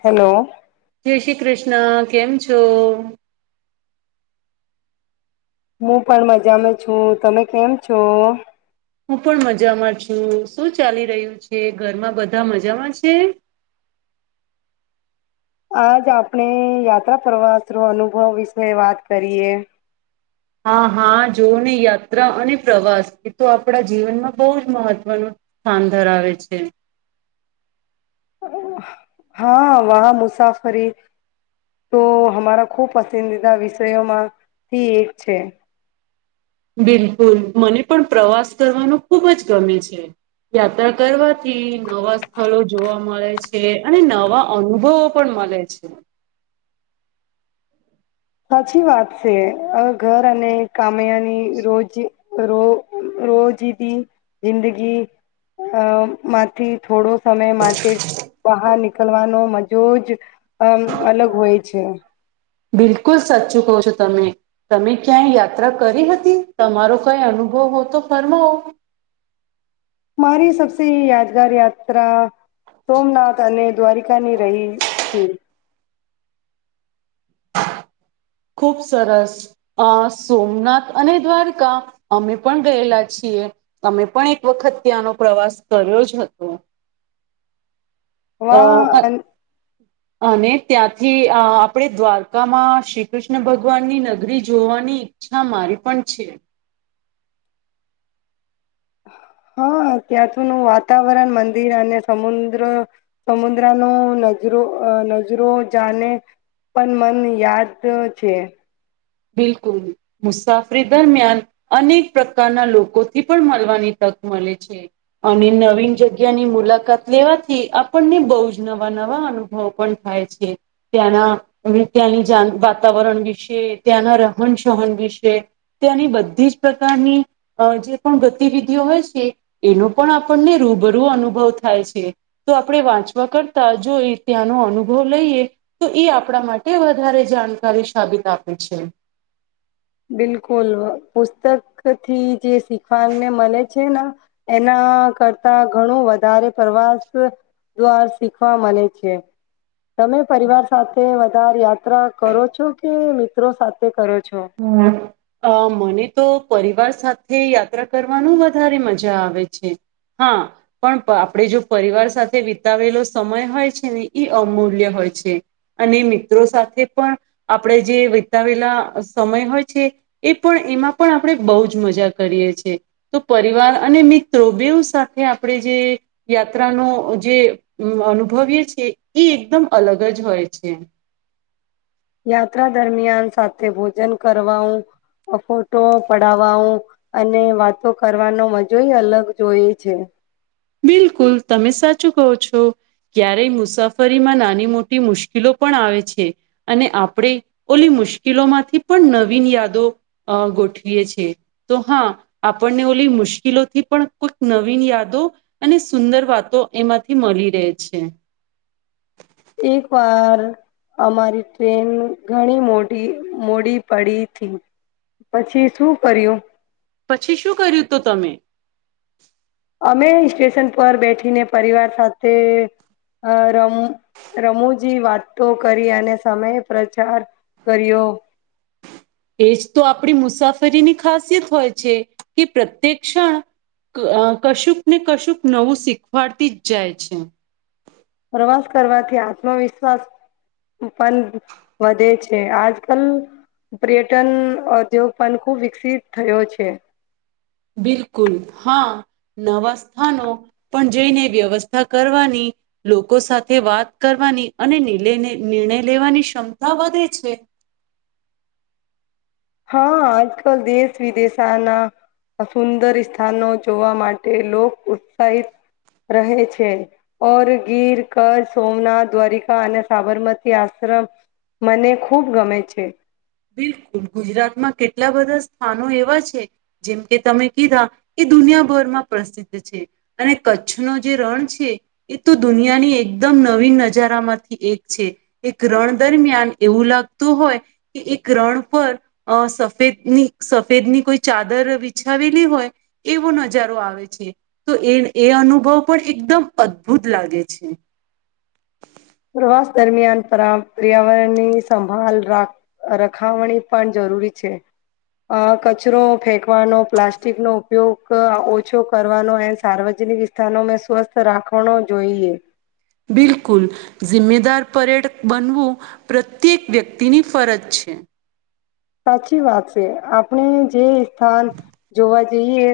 Hello. જય શ્રી કૃષ્ણ કેમ છો? હું પણ મજામાં છું તમે કેમ છો? હું પણ મજામાં છું શું ચાલી રહ્યું છે ઘરમાં બધા મજામાં છે? આજ આપણે યાત્રા પ્રવાસરો અનુભવ વિશે વાત કરીએ. હા હા જોવ ને યાત્રા અને પ્રવાસ એ તો આપડા જીવનમાં બઉ મહત્વનું સ્થાન ધરાવે છે. હા વાહ મુસાફરી તો હમારા ખુબ પસંદીદા વિષયોમાંથી એક છે. બિલકુલ મને પણ પ્રવાસ કરવાનો ખુબ જ ગમે છે યાત્રા કરવા થી નવા સ્થળો જોવા મળે છે અને નવા અનુભવો પણ મલે છે. સાચી વાત છે અ ઘર અને કામયાની રોજ રો રોજદી જિંદગી અ માંથી થોડો સમય માટે બહાર નીકળવાનો મજો જ અમ અલગ હોય છે. બિલકુલ સાચું કો છો તમે તમે ક્યાંય યાત્રા કરી હતી તમારો કઈ અનુભવ હો તો ફરમાવો. મારી સબસી યાદગાર યાત્રા સોમનાથ અને દ્વારિકાની રહી થી. ખુબ સરસ અ સોમનાથ અને દ્વારકા અમે પણ ગયેલા છીએ અમે પણ એક વખત ત્યાંનો પ્રવાસ કર્યો જ હતો. હ અ અહી અને ત્યાંથી આપડે દ્વારકામાં શિક કૃષ્ણ ભગવાનની નગરી જોવાની ઈચ્છા મારી પણ છે. હા ત્યાં થું નું વાતાવરણ મંદિર અને સમુદ્ર સમુદ્રનો નજરો અ નજરો જાને પણ મન યાદ છે. બિલકુલ મુસાફરી દરમિયાન અનેક પ્રકારના લોકોથી પણ મળવાની તક મળે છે અને નવીન જગ્યાની મુલાકાત લેવાથી આપણને બહુ જ નવા નવા અનુભવ પણ થાય છે ત્યાંના ત્યાંની જ વાતાવરણ વિશે ત્યાંના રહન સહન વિશે ત્યાંની બધી જ પ્રકારની અ જે પણ ગતિવિધિઓ હોય છે એનો પણ આપણને રૂબરૂ અનુભવ થાય છે તો આપડે વાંચવા કરતા જો એ ત્યાંનો અનુભવ લઈએ તો એ આપડા માટે વધારે જાણકારી સાબિત આપ હોય છે. બિલકુલ પુસ્તકથી જે શીખવાને મળે છે ને એના કરતા ઘણું વધારે પ્રવાસ દ્વાર શીખવા મળે છે તમે પરિવાર સાથે વધારે યાત્રા કરો છો કે મિત્રો સાથે કરો છો [unintelligible] અ મને તો પરિવાર સાથે યાત્રા કરવાનું વધારે મજા આવે છે હા પણ આપડે જો પરિવાર સાથે વિતાવેલો સમય હોય છે ને એ અમૂલ્ય હોય છે અને મિત્રો સાથે પણ આપડે જે વિતાવેલા સમય હોય છે એ પણ એમાં પણ આપડે બઉ જ મજા કરીએ છે તો પરિવાર અને મિત્રો બેવ સાથે આપડે જે યાત્રાનો જે અનુભવીએ છીએ એ એકદમ અલગ જ હોય છે. યાત્રા દરમિયાન સાથે ભોજન કરવા ફોટો પડાવવા અને વાતો કરવાનો મજોય અલગ જોઈ છે. બિલકુલ તમે સાચું કહો છો ક્યારેય મુસાફરીમાં નાની મોટી મુશ્કિલો પણ આવે છે અને આપડે કોઈ મુશ્કિલોમાંથી પણ નવીન યાદો અ ગોઠવીએ છે તો હા આપણને ઓલી મુશ્કિલોથી પણ કોઈક નવીન યાદો અને સુંદર વાતો એમાંથી મળી રહે છે. એક વાર અમારી ટ્રેન ઘણી મોડી મોડી પડી થી પછી શું કર્યું પછી શું કર્યું તું તમે? અમે સ્ટેશન પર બેઠીને પરિવાર સાથે રમ રમૂજી વાતો કરી અને સમય પ્રચાર કર્યો. એજ તો આપડી મુસાફરીની ખાસિયત હોય છે કે પ્રત્યેક્ષણ કશુંક ને કશુંક નવું શીખવાડતી જ જાય છે. પ્રવાસ કરવાથી આત્મવિશ્વાસ પણ વધે છે આજ કલ પર્યટન ઉદ્યોગ પણ ખૂબ વિકસિત થયો છે. બિલકુલ હા નવા સ્થાનો પણ જઈને વ્યવસ્થા કરવાની લોકો સાથે વાત કરવાની અને નિર્ણયલઇ નિર્ણય લેવાની ક્ષમતા વધે છે. હા આજકાલ દેશ વિદેશાના સુંદર સ્થાનો જોવા માટે લોક ઉત્સાહિત રહે છે ઓર ગીર કરચ્છ સોમનાથ દ્વારિકા અને સાબરમતી આશ્રમ મને ખૂબ ગમે છે. બિલકુલ ગુજરાતમાં કેટલા બધા સ્થાનો એવા છે જેમ કે તમે કીધા એ દુનિયાભરમાં પ્રસિદ્ધ છે અને કચ્છનો જે રણ છે એ તો દુનિયાની એકદમ નવીન નજારામાંથી એક છે એક રણ દરમિયાન એવું લાગતું હોય કે એક રણ પર અ સફેદની સફેદની કોઈ ચાદર વિછાવેલી હોય એવો નજારો આવે છે તો એ એ અનુભવ પણ એકદમ અદભુત લાગે છે. પ્રવાસ દરમિયાન પર્યાવરણની સંભળ રા રખાવણી પણ જરૂરી છે આ કચરો ફેકવાનો પ્લાસ્ટિકનો ઉપયોગ ઓછો કરવાનો એ સાર્વજનિક વિસ્થાનોમાં સ્વસ્થ રાખવાનો જોઈએ બિલકુલ િમ્મેદાર પરેડ બનવું પ્રત્યેક વ્યક્તિની ફરજ છે સાચી વાત છે આપણે જે સ્થાન જોવા જઈએ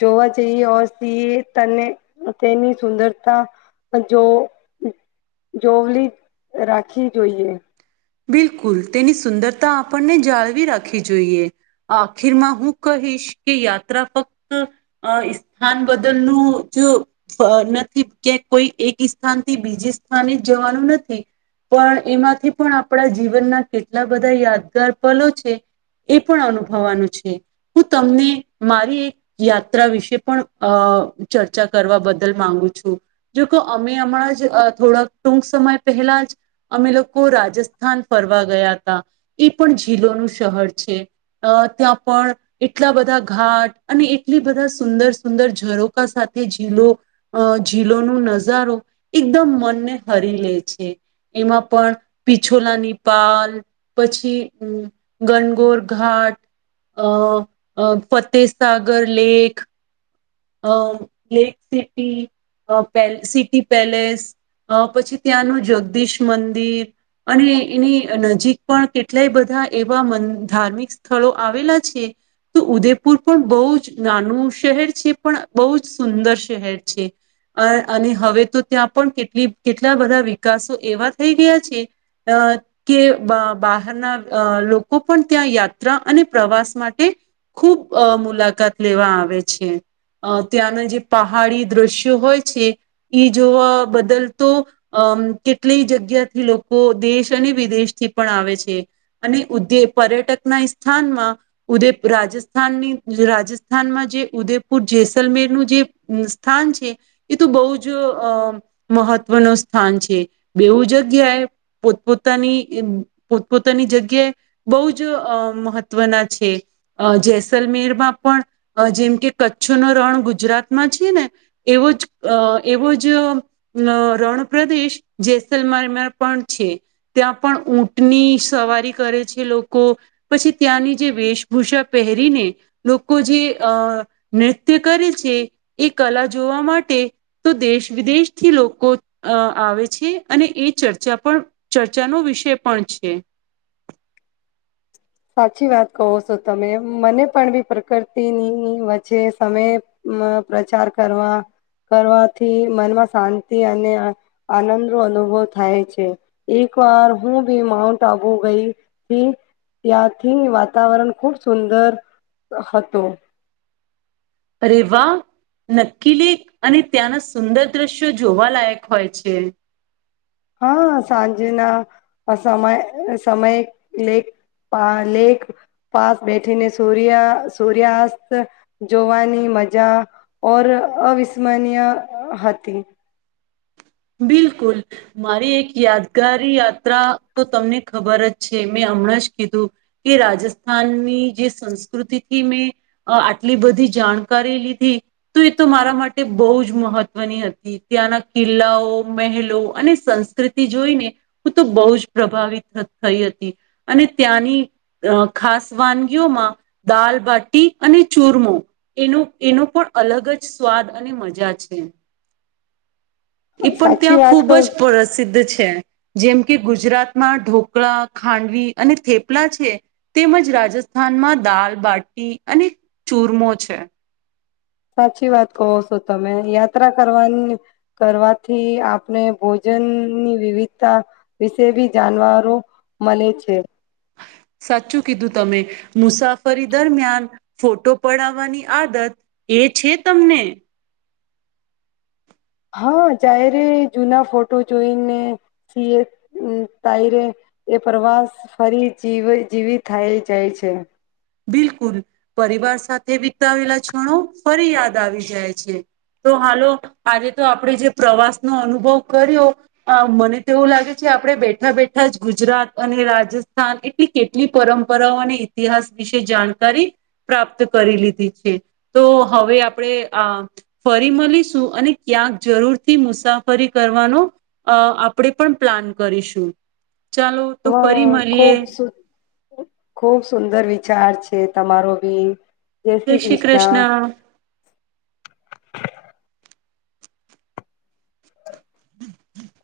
જોવા જઈએને તેની સુંદરતા જો જોવલી રાખવી જોઈએ બિલકુલ તેની સુંદરતા આપણને જાળવી રાખવી જોઈએ આખીરમાં હું કહીશ કે યાત્રા ફક્ત સ્થાન બદલનું જ નથી કે કોઈ એક સ્થાનથી બીજી સ્થાને જ જવાનું નથી પણ એમાંથી પણ આપણા જીવનના કેટલા બધા યાદગાર પલો છે એ પણ અનુભવાનું છે હું તમને મારી એક યાત્રા વિશે પણ અ ચર્ચા કરવા બદલ માંગુ છું જો અમે હમણાં જ થોડાક ટૂંક સમય પહેલા જ અમે રાજસ્થાન ફરવા ગયા હતા એ પણ ીલોનું શહર છે અ ત્યાં પણ એટલા બધા ઘાટ અને એટલી બધા સુંદર સુંદર રોકા સાથે જીલો ીલો ન નજારો એકદમ મનને હરી લે છે એમાં પણ પિછોલાનીપાલ પછી ગનગોર ઘાટ અ ફતેસાગર લેક અ લેક સિટી પે સિટી પેલેસ અ પછી ત્યાંનું જગદીશ મંદિર અને એની નજીક પણ કેટલાય બધા એવા ધાર્મિક સ્થળો આવેલા છે તો ઉદેપુર પણ બહુ જ નાનું શહેર છે પણ બહુ જ સુંદર શહેર છે અ અને હવે તો ત્યાં પણ કેટલી કેટલા બધા વિકાસો એવા થઈ ગયા છે કે બહારના લોકો પણ ત્યાં યાત્રા અને પ્રવાસ માટે ખૂબ મુલાકાત લેવા આવે છે અ ત્યાંના જે પહાડી દ્રશ્યો હોય છે ઈ જોવા બદલ તો અમ કેટલીય જગ્યાથી લોકો દેશ અને વિદેશથી પણ આવે છે અને ઉદ પર્યટકના સ્થાનમાં ઉદય રાજસ્થાનની રાજસ્થાનમાં જે ઉદયપ જેસલમેરનુંું જે સ્થાન છે એ તો બહુ જ મહત્વનું સ્થાન છે બેવું જગ્યાએ પોતપોતાની પોતપોતાની જગ્યાએ બહુ જ મહત્વના છે જેસલમેરમાં પણ જેમ કે કચ્છો ન રણ ગુજરાતમાં છે ને એવો જ અ એવો જ રણ પ્રદેશ જેસલમારમાં પણ છે ત્યાં પણ ઊંટની સવારી કરે છે લોકો પછી ત્યાંની જે વેશભૂષા પહેરીને લોકો જે અ નૃત્ય કરે છે એ કલા જોવા માટે તો દેશ વિદેશથી લોકો આવે છે અને એ ચર્ચા પણ ચર્ચાનો વિષય પણ છે સાચી વાત કહો છો તમે મને પણ બી પ્રકૃતિની વચ્ચે સમય પ્રચાર કરવા કરવાથી મનમાં શાંતિ અને આનંદ ન અનુભવ થાય છે એક વાર હું બી માઉન્ટ આબુ ગઈથી ત્યાંથી વાતાવરણ ખૂબ સુંદર હતું અરેવા નક્કીલી અને ત્યાંના સુંદર દ્રશ્યો જોવા લયક હોય છે હા સાંજના સમય સમય લેક લેક પાસ બેઠીને સૂર્ય સૂર્યાસ્ત જોવાની મજા ઓર અવિસ્મરણીય હતી બિલકુલ મારી એક યાદગારી યાત્રા તો તમને ખબર જ છે મેં હમણાં જ કીધું કે રાજસ્થાનની જે સંસ્કૃતિથી મેં આટલી બધી જાણકારી લીધી તો એ તો મારા માટે બહુ જ મહત્વની હતી ત્યાંના કિલ્લાઓ મહેલો અને સંસ્કૃતિ જોઈને હું તો બહુ જ પ્રભાવિત થઈ હતી અને ત્યાંની ખાસ વાનગીઓમાં દાલબાટી અને ચૂરમો એનો એનો પણ અલગ જ સ્વાદ અને મજા છે પણ સાચી ત્યાં વાત ખૂબ ક જ પ્રસિદ્ધ છે જેમ કે ગુજરાતમાં ઢોકળા ખાંડવી અને થેપલા છે તેમજ રાજસ્થાનમાં દાલ બાટી અને ચૂરમો છે સાચી વાત કહો છો તમે યાત્રા કરવા કરવાથી આપને ભોજનની વિવિધતા વિશે બી જાણવારો મળે છે સાચું કીધું તમે મુસાફરી દરમિયાન ફોટો પડાવવાની આદત એ છે તમને હા જહે્યારે જૂના ફોટો જોઈને ત એ પ્રવાસ ફરી જીવી થાય જાય છે બિલકુલ પરિવાર સાથે વિતાવેલા ક્ષણો ફરી યાદ આવી જાય છે તો હાલો આજે તો આપણે જે પ્રવાસનોો અનુભવ કર્યો મને તો એવું લાગે છે આપણેે બેઠા બેઠા જ ગુજરાત અને રાજસ્થાન એટલી કેટલી પરંપરાઓ અને ઇતિહાસ વિશે જાણકારી પ્રાપ્ત કરી લીધી છે તો હવે આપણે આ ફરી મળીશું અને ક્યાંક જરૂરથી મુસાફરી કરવાનો આપણે પણ પ્લાન કરીશું ચાલો હ તો ફરી ખુબ મળીએ ખૂબુંર સુંગર વિચાર છે તમારો બી જય શ્રી કૃષ્ણ હમ હ